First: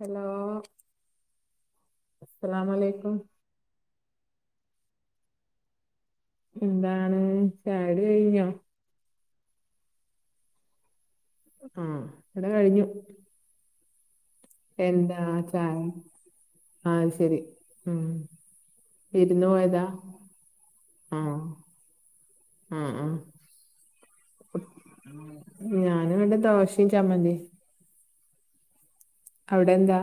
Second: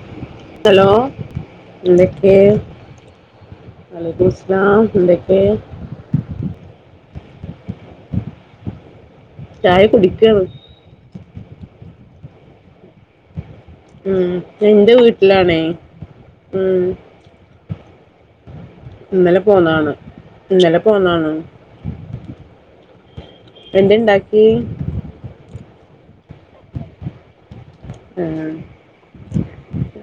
Hello hello അസ്സലാമലൈക്കും. വലൈക്കുംമുസ്ലാം എന്തക്കേ? എന്താണ് ചായൊടി കഴിഞ്ഞോ? ചായ കുടിക്കാണ്. ആഹ് ഇവിടെ കഴിഞ്ഞു. ഉം ഞാൻ എന്റെ എന്താ ആ വീട്ടിലാണേ ചായ ഉം ആഹ് ശരി ഉം ഇന്നലെ വിരുന്ന് പോയതാ പോന്നാണ് ഇന്നലെ പോന്നാണ്. ആഹ് ആഹ് എൻതെണ്ടാക്കി? ഞാന്വ്ടെ ദോഷിം ചമ്മന്തിം ആഹ് അവ്ടെന്താ?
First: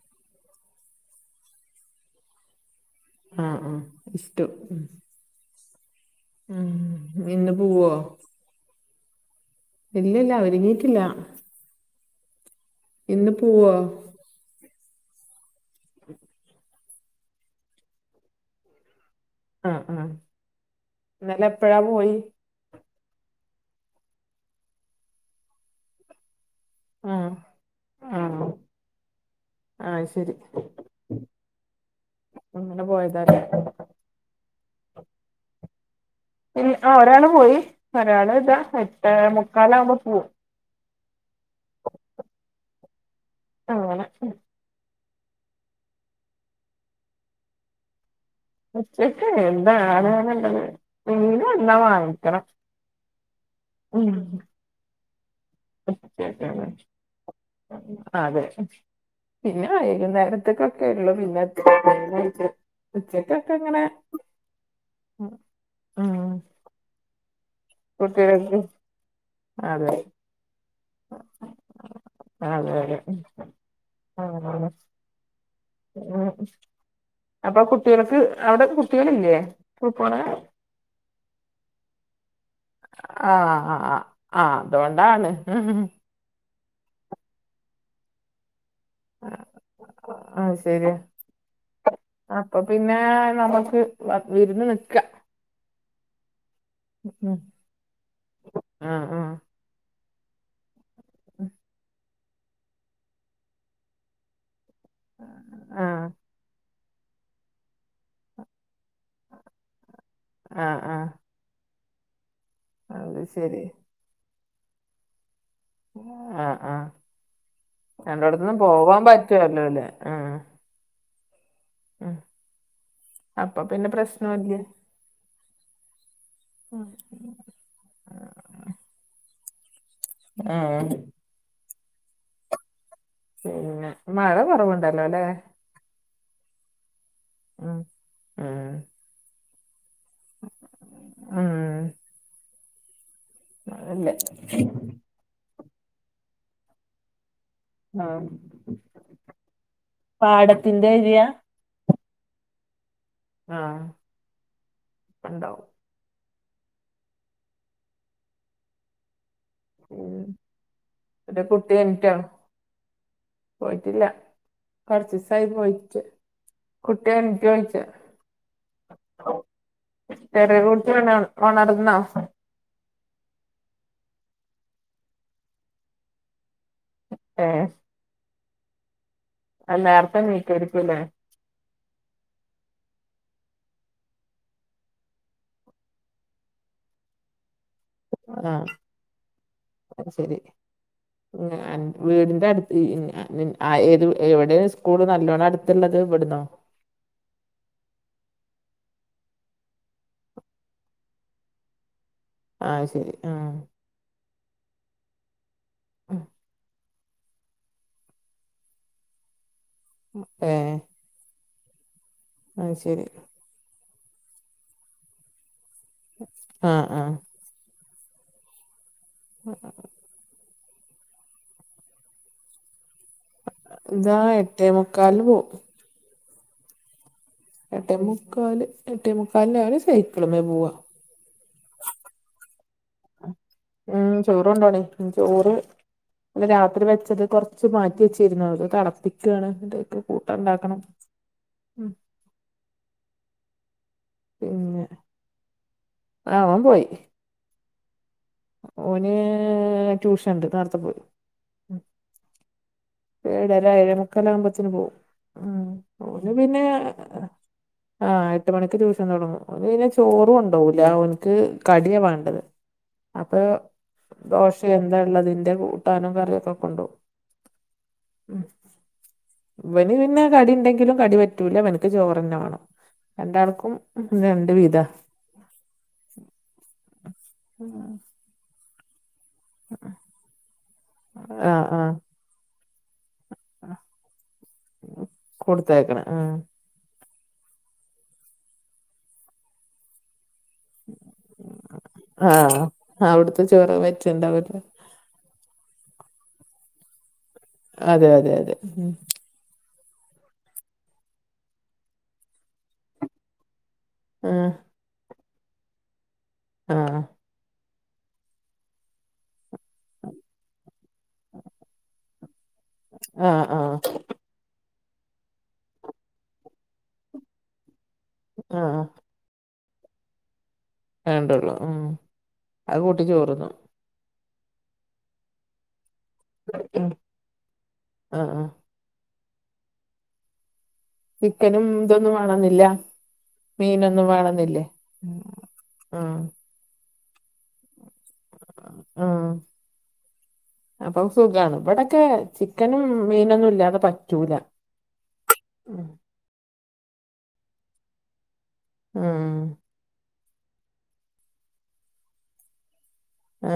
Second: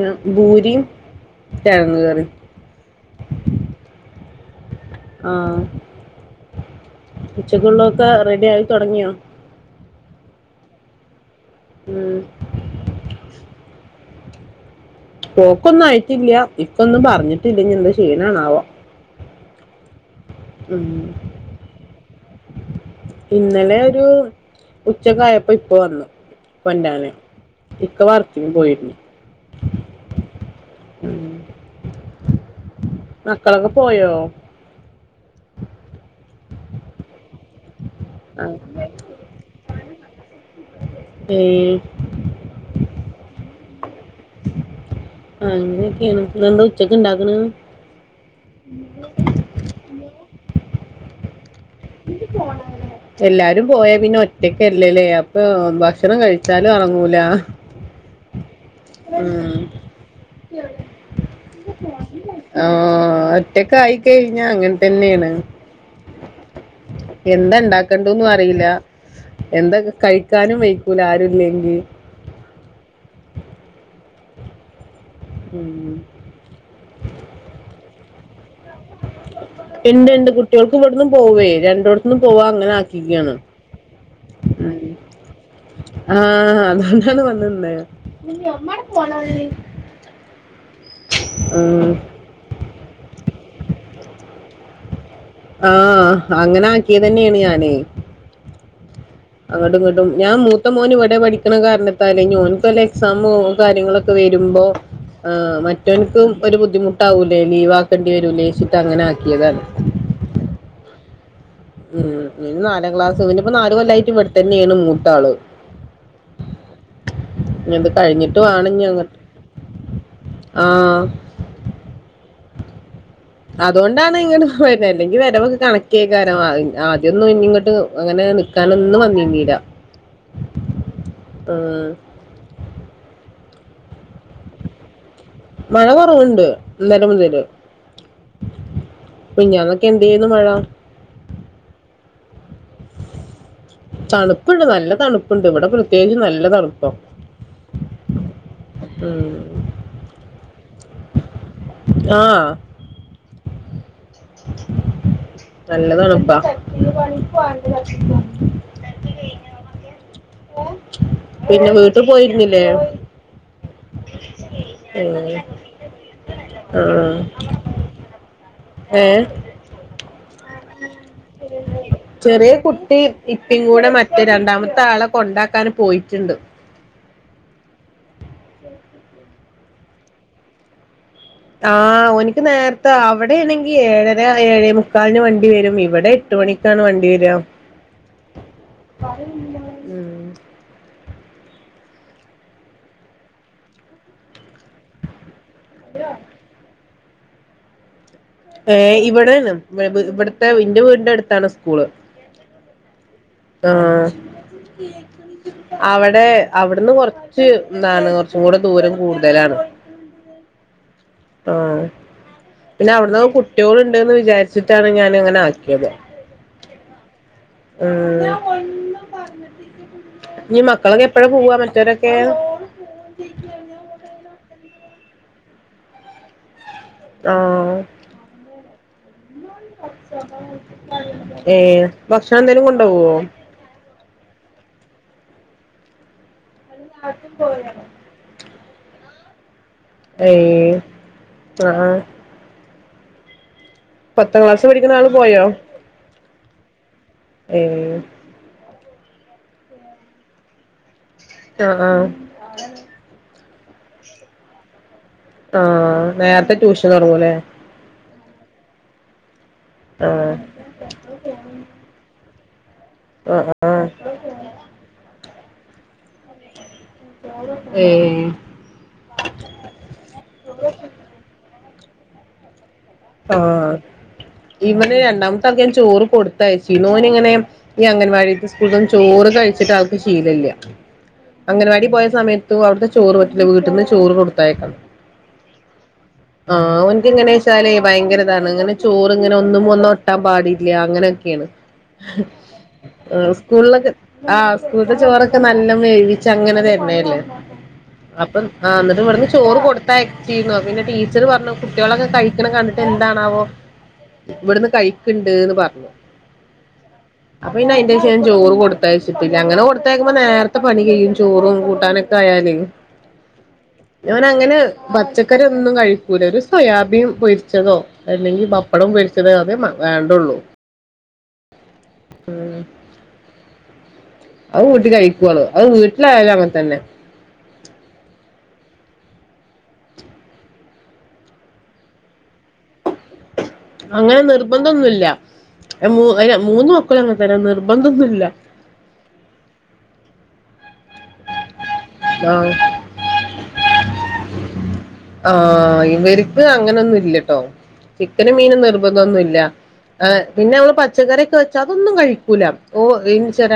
ഏ ഭൂരിം കെഴങ്ങ് കറിം. ആഹ് ആഹ് ഇസ്റ്റ് ഉം ആഹ് ഇന്ന് പോവോ ഉച്ചക്കുള്ളൊക്കെ റെഡി ആയി തൊടങ്ങിയോ? ഇല്ലല്ല ഒരുങ്ങീറ്റില്ല. ഉംഹ്. ഇന്ന് പോവോ? പോക്കൊന്നും ആയിട്ടില്ല. ഇപ്പൊന്നും പറഞ്ഞിട്ടില്ല. ഇനി എന്താ ചെയ്യണാന്നാവാ. ആഹ് ആഹ്. ഉംഹ്. ഇന്നലെ എപ്പഴാ പോയി ഇന്നലെ ഒരു ഉച്ചക്കായപ്പോ ഇപ്പൊ വന്നു. കൊണ്ട്രാന് ആഹ് ഇക്ക വർക്കിനും പോയിരുന്നു. ആഹ അയ്ശരി ഉം അങ്ങനെ പോയതല്ലേ. മക്കളൊക്കെ പോയോ? ല്ല ഒരാള് പോയി ഒരാള് ആ ഇതാ എട്ടേമുക്കാലാവുമ്പോ പോവും. ഏഹ്. അങ്ങനെ. ആ അങ്ങനൊക്കെയാണ്. ഇന്നെന്താ ഉച്ചക്ക് ണ്ടാക്കണ്. ഉച്ചക്കയ്ക്ക് എന്താണ്ന്ന്ണ്ടത് മീന്വന്നാ വാങ്ങ. എല്ലാരും പോയാ പിന്നെ ഒറ്റക്കല്ലേ. ഇപ്പ ഭക്ഷണം ഉച്ചക്കാണ് കഴിച്ചാലും എറങ്ങൂല. അതെ ഉം പിന്നെ വൈകുന്നേരത്ത്ക്കൊക്കെ ഉള്ളു പിന്നെ. മെയിനായിട്ട് ആഹ് ഉച്ചക്കൊക്കെ ഇങ്ങനെ ഒറ്റക്കായി കഴിഞ്ഞാ അങ്ങൻതന്നെയാണ്. ഉം എന്തണ്ടാ. ണ്ടെന്നു കുട്ടികൾക്ക് അറിയില്ല. എന്തൊ അതെ കഴിക്കാനും വഴ്ക്കൂല ആരുല്ലെങ്കിൽ. അ അതെ അതെ അങ്ങൻതന്നെ ഉം ഉംഹ്. അപ്പൊ കുട്ടികൾക്ക് അവിടെ കുട്ടികളില്ലേ? സ്കൂള് പോണെ. കുട്ട്യാൾക്ക് ഇവിടുന്നും പോവേ രണ്ടോട്‌ത്ത്ന്നും പോവാ അങ്ങനെ ആക്കി. ആ ആഹ് ആഹ് ആഹ് അതുകൊണ്ടാണ്. ആഹ് അതോണ്ടാണ് വന്ന്നിന്നത്. അത് ശരിയാ ആഹ്. അപ്പൊ പിന്നെ നമുക്ക് വിരുന്ന് നിൽക്കാ. ആഹ് അങ്ങനെ ഉം ആക്കിയതന്നെയാണ് ഞാന്. ആഹ് ആഹ്. അങ്ങട്ടുംഇങ്ങോട്ടും ഞാൻ മൂത്ത മോൻ ഇവിടെ പഠിക്കണ കാരണം. തലേ ന്ന് ഓൻക്ക് വല്ല എക്സാമോ കാര്യങ്ങളൊക്കെ വരുമ്പോ ആ ആഹ് മറ്റോൻക്കും ഓരോ ബുദ്ധിമു. ട്ടാവൂലേ ലീവാക്കേണ്ടി വരൂ ലേച്ചിട്ട് അങ്ങനെ ആക്കിയതാണ്. ആഹ് ആഹ്. ഉംഹ്. ഇ നാലാം അത് ക്ലാസ് പിന്നിപ്പോ ശരി നാല് കൊല്ലായിട്ട് ഇവിടെ തന്നെയാണ് മൂത്താള്. ആഹ് ആഹ് ഇനി ഇത് കഴിഞ്ഞിട്ട് രണ്ടോട്ത്ത്ന്നും വേണം ഇനി പോവാൻ അങ്ങോട്ട് പറ്റുവല്ലോല്ലേ ഉം ആഹ്. ഉംഹ്. അതോണ്ടാണ് ഇങ്ങട്ട് പോര്നന്നെ. അല്ലെങ്കി വരവൊക്കെ കണക്കേക്കാരം ആദ്യന്നും ഇനി ഇങ്ങട്ട് അങ്ങനെ നിൽക്കാനൊന്നും വന്നീന്നീല. ആഹ്. ആഹ്. പിന്നെ മഴ കുറവുണ്ടല്ലോ ല്ലേ. മഴ കുറവുണ്ട് ഇന്നല മുതല്. ഉം ഉം മിഞ്ഞാന്നൊക്കെ എന്തേനു മഴ. ആഹ്. തണുപ്പുണ്ട് നല്ല തണുപ്പുണ്ട് ഇവിടെ പ്രത്യേകിച്ച് നല്ല തണുപ്പാ. ആഹ്. ഉംഹ്. പാടത്തിന്റേരിയ. ആഹ്. ആഹ് ഇപ്പണ്ടാവും. [unintelligible] ഉം എന്റെ പിന്നെ കുട്ടി വീട്ടു എണീറ്റോ പോയിരുന്നില്ലേ? പോയിട്ടില്ല ഉം. കൊറച്ചിസായി പോയിട്ട്. കുട്ടി എണിറ്റോ ചോദിക്ക? ഏഹ് [unintelligible] ഉണർന്നോ ചെറിയ കുട്ടി. ഇപ്പ കൂടെ മറ്റേ രണ്ടാമത്തെ ആളെ കൊണ്ടാക്കാൻ പോയിട്ടുണ്ട്. ഏഹ് [inaudible] അ നേർത്തെ ണീക്കാരിക്കുല്ലേ? ആ ഓന്ക്ക് നേരത്തെ അവിടേണെങ്കി ഏഴര ഏഴേ മുക്കാലിന് വണ്ടി വരും ഇവിടെ എട്ട് മണിക് ക്കാണ് വണ്ടിവര്വ ആ അത് ഉം. ശെരി. ഞാൻ വീടിൻ്റെ അട് [unintelligible] എവിടെ സ്കൂള് നല്ലോണട് ത്ത്ള്ളത് ഇവ്ടന്നോ ഏ ഇവിടെണ് ഇവ വി ഇവിടുത്തെ വി എന്റെ വീടിന്റെ അടുത്താണ് സ്കൂള്. ആ ശെരി ആ ആഹ് അവിടെ അവിടുന്ന് കൊറച്ച് ച്ച് ന്താണ് കുറച്ചുങ്കൂടെ ദൂരം കൂടുതലാണ്. ഏ ആ പിന്നെ ശരി അവിടന്നൊക്കെ കു ട്ട്യോള്ണ്ട്ന്ന് വിചാരിച്ചിട്ടാണ് ഞാന് ഇങ്ങനെ ആക്കിയത്. ആഹ് ആഹ് ഏ ഇനി മക്കളൊക്ക എപ്പഴ പോവാ മറ്റോരൊക്കെ? ഇതാ എട്ടേ മുക്കാൽനു പോ ആഹ് എട്ടേ മുക്കാല് എട്ടേ മുക്കാലിന് ഓന് സൈക്കിളുമേ പോവാ ഏ ഭക്ഷണന്തേലും കൊണ്ടോവോ? മ് ചോറ് കൊണ്ടോണേ ചോറ് ന്നല രാത്രി വെച്ചത് കൊറച്ച് മാറ്റി വെച്ച്. [unintelligible] തെളപ്പിക്കാ [unintelligible] ഏ ആ പത്താം ക്ലാസ് പിന്നെ പഠിക്കണ ആള് പോയോ ആഹ് അവൻ പോയി ഏ ഓന് ട്യൂഷണ്ട് നേരത്തപ്പോയി. ആ ആ ഏഴര ഏഴേ മുക്കാൽ ആകുമ്പത്ത്തിന് പോകും. ആഹ് നേരത്തെ ട്യൂഷൻ തൊടങ്ങൂല്ലേ? ആഹ് എട്ട് മണിക്ക് ട്യൂഷൻ തൊടങ്ങും. അവന് പിന്നെ ചോറ് ആഹ് കൊണ്ടോവൂലാ ഓൻക്ക് കടിയാ വാണ്ടത് അപ്പൊ ആഹ് ദോശെ എന്താ എള്ളതിന്റെ കൂട്ടാനും കറിയൊക്കെ കൊണ്ടോകും. ഏ ഇവന് പിന്നെ കടി ഇണ്ടെങ്കിലും കടി പറ്റൂല്ല ഇവനിക്ക് ചോറെന്നെ വാണം. രണ്ടാള്ക്കും ആഹ് ഇവന് രണ്ടാമത്താൾക്ക് ഞാൻ ചോറ് കൊടുത്തയച്ചിനു ഓന് ഇങ്ങനെ ഈ അംഗൻവാടിതെ [unintelligible] ചോറ് കഴിച്ചിട്ട് ആൾക്ക് ശീലല്ല്യ ആഹ് അഗനവാടി ആഹ് പോയ സമയത്ത് ത്തു അവിട്ത്തെ ചോറ് പറ്റുല്ല വീട്ടിന്ന് ചോറ് കൊടുത്തേക്കണം കൊടുത്തയക്കണെ ആഹ് ആ ആ ഓൻക്ക് എങ്ങനെച്ചാലേ ഭയങ്കരതാണ് ഇങ്ങനെ ചോറ് ഇങ്ങനെ ഒന്നുംമൊന്ന് ഒട്ട് ട്ടാൻ പാടില്ല്യ അങ്ങനെയൊക്കേണ് ആഹ് ആ അവിടുത്തെ ചോറ് സ്കൂളിലൊക്കെ ആ പറ്റ്ണ്ടാവൂല സ്കൂള്ത്തെ ചോറൊക്കെ നല്ല വേവിച്ച ങ്ങനെ തര്ണല്ലേ? അതെ അതെ അപ്പം അതെ ആ ഉം ന്നിട്ട് ഇവിടുന്ന് ചോറ് കൊടുത് [unintelligible] പിന്നെ ടീച്ചർ പറഞ്ഞു കുട്ട്യോളൊക്കെ കഴിക്കണം കണ്ടിട്ട് എന്താണാവോ ആഹ് ഇവിടുന്ന് കഴക്ക്ണ്ട് ന്ന് പറഞ്ഞു ആഹ് അപ്പൊ പിന്നെ അയിന്റെ ശേഷം ഞാൻ ചോറ് കൊടുത്തയച്ചിട്ടില്ല അങ്ങനെ കൊടു- ത്തേക്കുമ്പോ നേരത്തെ പണി കെയ്യും ചോറും കൂട്ടാനൊക്കെ ആയാല് ആഹ് ആഹ് ഇവൻ അങ്ങനെ പച്ചക്കറി ഒന്നും കഴിക്കൂല ഒരു സോയാബീൻ പൊരിച്ചതോ അല്ലെങ്കി ആഹ് പപ്പടം പൊരിച്ചത് അതെ മേ വേണ്ടുള്ളൂ വേണ്ടുള്ളൂ ഉം അത് കൂട്ടിച്ചോറ്ന്നോളും അത് കൂട്ടി കഴിക്കോള് അത് വീട്ടിലായാലും അങ്ങനെ തന്നെ ഉം ആഹ് ആഹ് ചിക്കനും ഇതൊന്നും വേണോന്നില്ല അങ്ങനെ നിർബന്ധന്നുമല്ല ആഹ് മൂന്ന് മക്കള് അങ്ങനെ തന്നെ നിർബന്ധന്നൂല്ല ഉം അപ്പൊ സുഖാണ് ഇവടെ ക്കെ ആഹ് ചിക്കനും മീനൊന്നും ഇല്ലാതെ പറ്റൂല ആഹ് ഇവർക്ക് അങ്ങനൊന്നും ഇല്ലട്ടോ ചിക്കനും മീനും ഉം നിർബന്ധന്നുല്ല ആ പിന്നെ മ്മള് പച്ചക്കറിക്കെവെച്ച അതൊന്നും കഴിക്കൂല ഓ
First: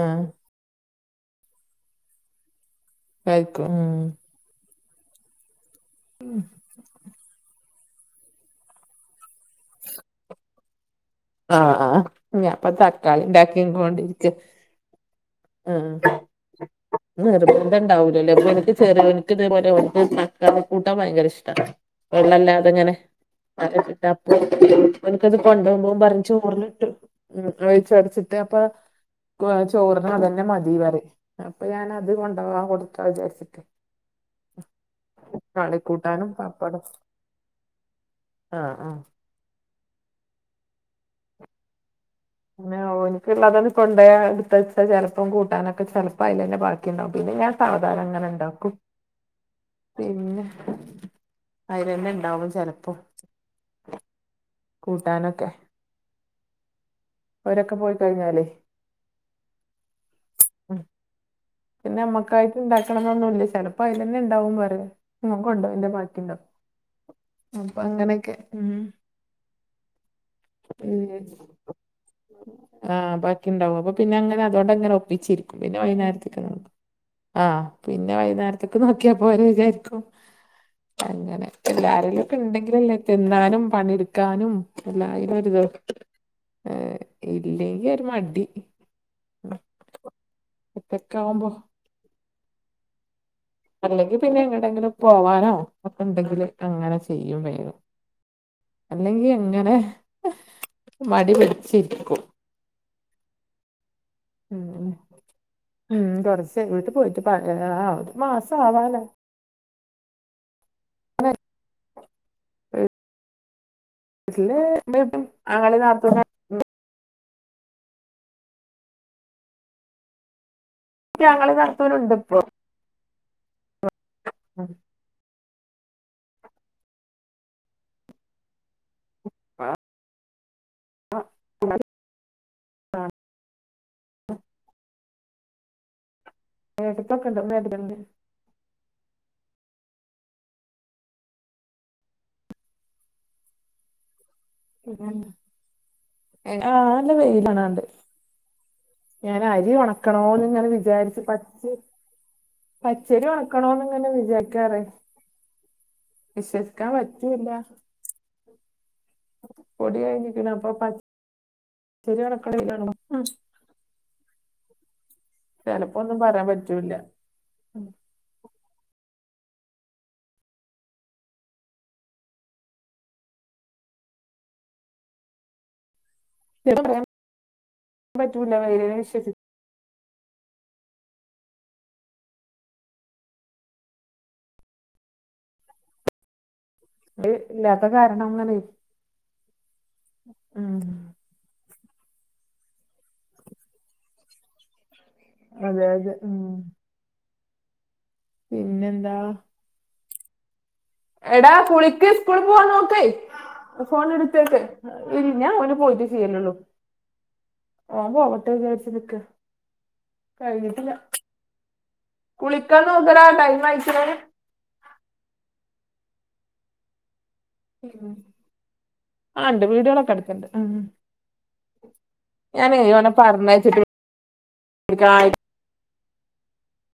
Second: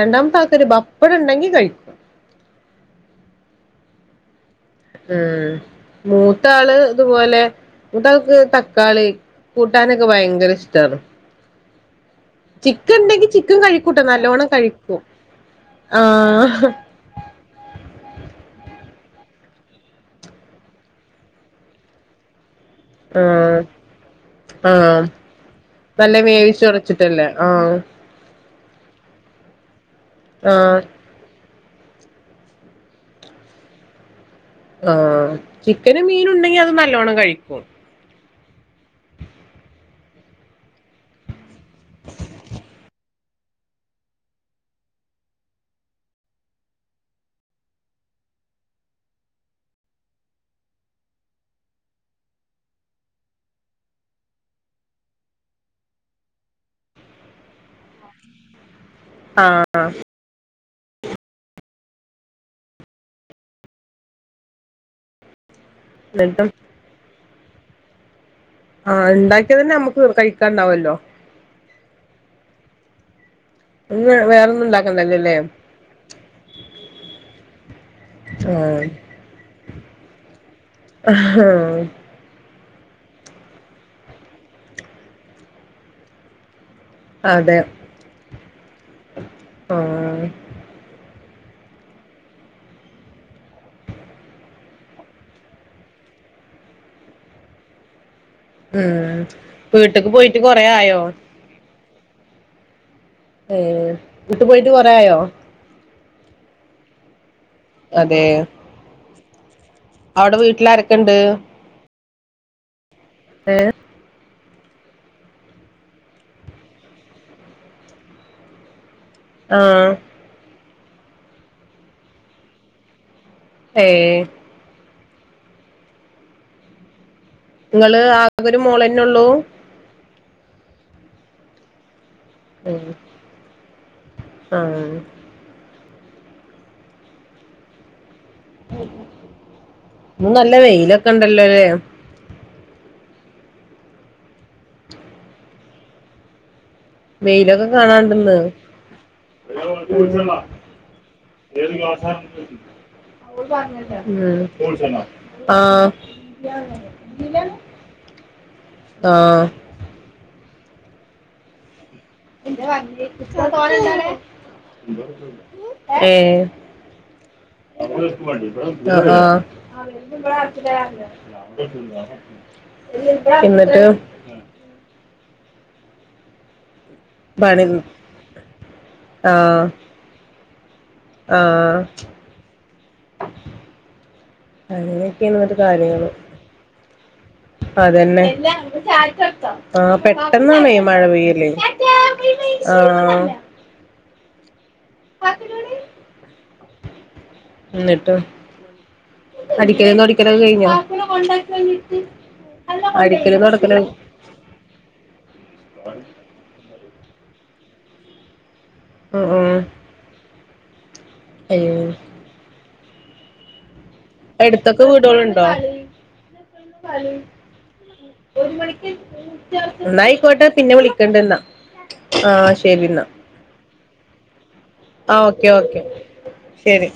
ആഹ് ആൾക്ക് - ഒര് പപ്പടം ഉണ്ടെങ്കി കഴിക്കും കയിക്കും ഉം ഉം മൂത്ത ആള് ഇത്പോലെ മൂ ത്താൾക്ക് തക്കാളി കൂട്ടാനൊക്കെ ഭയങ്കര ഇഷ്ട്ടാണ് ആഹ് ആഹ് ഞാൻപ്പ ചിക്കൻ തക്കാളി ണ്ടെങ്കി ചിക്കൻ കഴിക്കൂട്ട ഉണ്ടാക്കിക്കൊണ്ടിരിക്ക നല്ലോണ്ണം കഴിക്കും ആഹ് ഹ നിർബന്ധണ്ടാവൂല്ലല്ലേ അപ്പൊ എനിക്ക് ചെറിയൊന്ക്ക് ഇതുപോലെക്ക്ച്ചക്കാ കൂട്ടാൻ ഭയങ്കര ഇഷ്ട്ട വെള്ളല്ലാതങ്ങനെട ആഹ് അപ്പ ആഹ് എനിക്കത് കൊണ്ട് പോകുമ്പൊ നല്ല വെറും ചോറിന വേവിച്ചുടച്ചിട്ടല്ലേ ആഹ് [unintelligible] ആഹ് അപ്പൊഞാനത് കൊണ്ടാവാൻ കൊടുക്കാ വിചാരിച്ചിട്ടെ ആഹ ചിക്കനും മീൻ തള്ളിക്കൂട്ടാനും ഉണ്ടെങ്കി അത് പപ്പടം നല്ലോണ്ണം കഴിക്കും ആഹ് ആഹ് ഓഹ് എനക്ക്ള്ളത് കൊണ്ടോവ എടുതെ ച്ച ചെലപ്പം കൂട്ടാനൊക്കെ ചെ ലപ്പോ അതില തന്നെ ബാക്കിണ്ടാവും പിന്നെ ഞാൻ സാവധാനം അങ്ങനെ ഉണ്ടാക്കും പിന്നെ അയിലന്നെണ്ടാവും ചെ ലപ്പൊ കൂട്ടാനൊക്കെ ഓരൊക്കെ പോയിക്കഴിഞ്ഞാലേ ആഹ് ആഹ് പിന്നെമ്മക്കായിട്ട് ഉണ്ടാക്കണം എന്നൊന്നുല്ല ഇ ചെലപ്പൊ അതിൽ തന്നെ ഉണ്ടാവും പറ നിങ്ങക്ക്ണ്ടോന്റെ ബാക്കിണ്ടകും എന്നിട്ടും അപ്പൊ അങ്ങനെയൊക്കെ ആഹഹ് ഉണ്ടാക്കിയാതന്നെ നമുക്ക് കഴിക്കാണ്ടാവല്ലോ ഉം ആഹ ബാക്കിണ്ടാവും അപ്പൊ ഇന്ന് പിന്നെ അങ്ങനെ വേറൊന്നും അതുകൊണ്ട്ങ്ങനെ ഉണ്ടാക്കണ്ടല്ലോല്ലേ ഒപ്പിച്ചിരിക്കും പിന്നെ വൈകുന്നേരത്ത് ആഹ് പിന്നെ വൈകുന്നേരത്തേക്ക് ആഹ് നോക്കിയാ പോരേ വിചാരിക്കും ആഹ് എല്ലാരെലുംക്കെ ഉണ്ടെങ്കിലല്ലേ തിന്നാനും പണിയെടുക്കാനും എല്ലായിനും ഒരിത് ഏഹ് അതെ ഇല്ലെങ്കി ഒരു മടി ആഹ് ഒറ്റക്കാവുമ്പൊ അല്ലെങ്കിൽ പിന്നെ എങ്ങടെങ്കിലും പോവാനോ ഒക്കെ ഉണ്ടെങ്കില് അങ്ങനെ ചെയ്യും വേഗം ഉം അല്ലെങ്കി അങ്ങനെ വീട്ട്ക്ക് പോയിട്ട് കൊറേ ആയോ മടി പിടിച്ചിരിക്കും വീട്ടിൽ പോയിട്ട് ഉം കുറേആയോ ഉം കൊറച്ചായി വീട്ട് പോയിട്ട് ആ ഒരു അതെ മാസം ആവാനായി അവിടെ വീട്ടില് ആരൊക്കെ ഉണ്ട് അ പേ ഇ ആങ്ങളീം നാത്തൂനാ ആ ആങ്ങളീം നാത്തൂണ്ട് പ്പൊ ഏ മ് ങ്ങള് ആകെ ഒരു മോളന്നെ ഒള്ളൂ ആ [unintelligible] [unintelligible] ഇന്ന് നല്ല വെയിലൊക്കെണ്ടല്ലോലെ. ഉം ഉം പിന്നെ [unintelligible] വെയിലൊക്കെ കണ്ട് കാണാണ്ട്ന്ന്. ഉം ഞാൻ അരി ഉണക്കണോന്ന് ഇങ്ങനെ വിചാരിച്ച് പച്ച പച്ചരി [unintelligible] ഉണക്കണോന്ന് ഇങ്ങനെ പർഞ്ഞ്ണ്ടായ്ര്ന്നു വിചാരിക്കാറ് ഉം ആഹ് [unintelligible] വിശ്വസിക്കാൻ പറ്റൂല എങ്കിലും ആഹ് റെഡിയായ്ന്നു പിന്നെപ്പൊ പ ഉം. ചെലപ്പൊന്നും ഏഹ് പറയാൻ പറ്റൂല്ല. ആഹ് ആഹ് എന്നട്ട് [unintelligible] പണി പറ്റൂല വെയിലിനെ വിശ്വ ആഹ് ആഹ് അങ്ങനെക്കെണ് ങ്ങട്ട് കാര്യങ്ങള് ഇല്ലാത്ത അതെന്നെ കാരണം അല്ല അങ്ങനെ [unintelligible] ആഹ് പെട്ടെന്നാണെ മഴ ഉം. പെയ്യല് ആഹ് ആ അതെ യതെ ഉം ഇന്നട്ട് പിന്നെന്താ അടിക്കലും തൊടിക്കലൊക്കെ കഴിഞ്ഞോ? എടാ കുളിക്ക് സ്കൂള് പോവാൻ നോക്ക് അടിക്കലും തൊടക്കലും ഫോണ്‌ട്ത്തെക്ക് ഇൽ ഞാ ഓന് പോയിട്ടെ ചെയ്യെലൊള്ളൂ ഓം പോവട്ടെ വിചാര് ച്ച്നിക്ക ഉം ഉം കഴിഞ്ഞിട്ടില്ല. അയ്യോ കുളിക്കാൻ നോക്കടാ ടൈം മായ്ക്ക്ണ്. എട്ത്തൊക്കെ വീടെള്ണ്ടോ? [unintelligible] പണി ഒര് മണിക്ക് ആ ഉണ്ട് സ്‌കൂള് വീഡിയോകളൊക്കെ ന്നായിക്കോട്ടെ എടുക്കണ്ട് പിന്നെ ഉം. വിളിക്കണ്ട് ന്നാ. ഞാനേ ഓനെ പർഞ്ഞയച്ചിട്ട് ആഹ് ഓക്കെ ഓക്കെ ശെരി.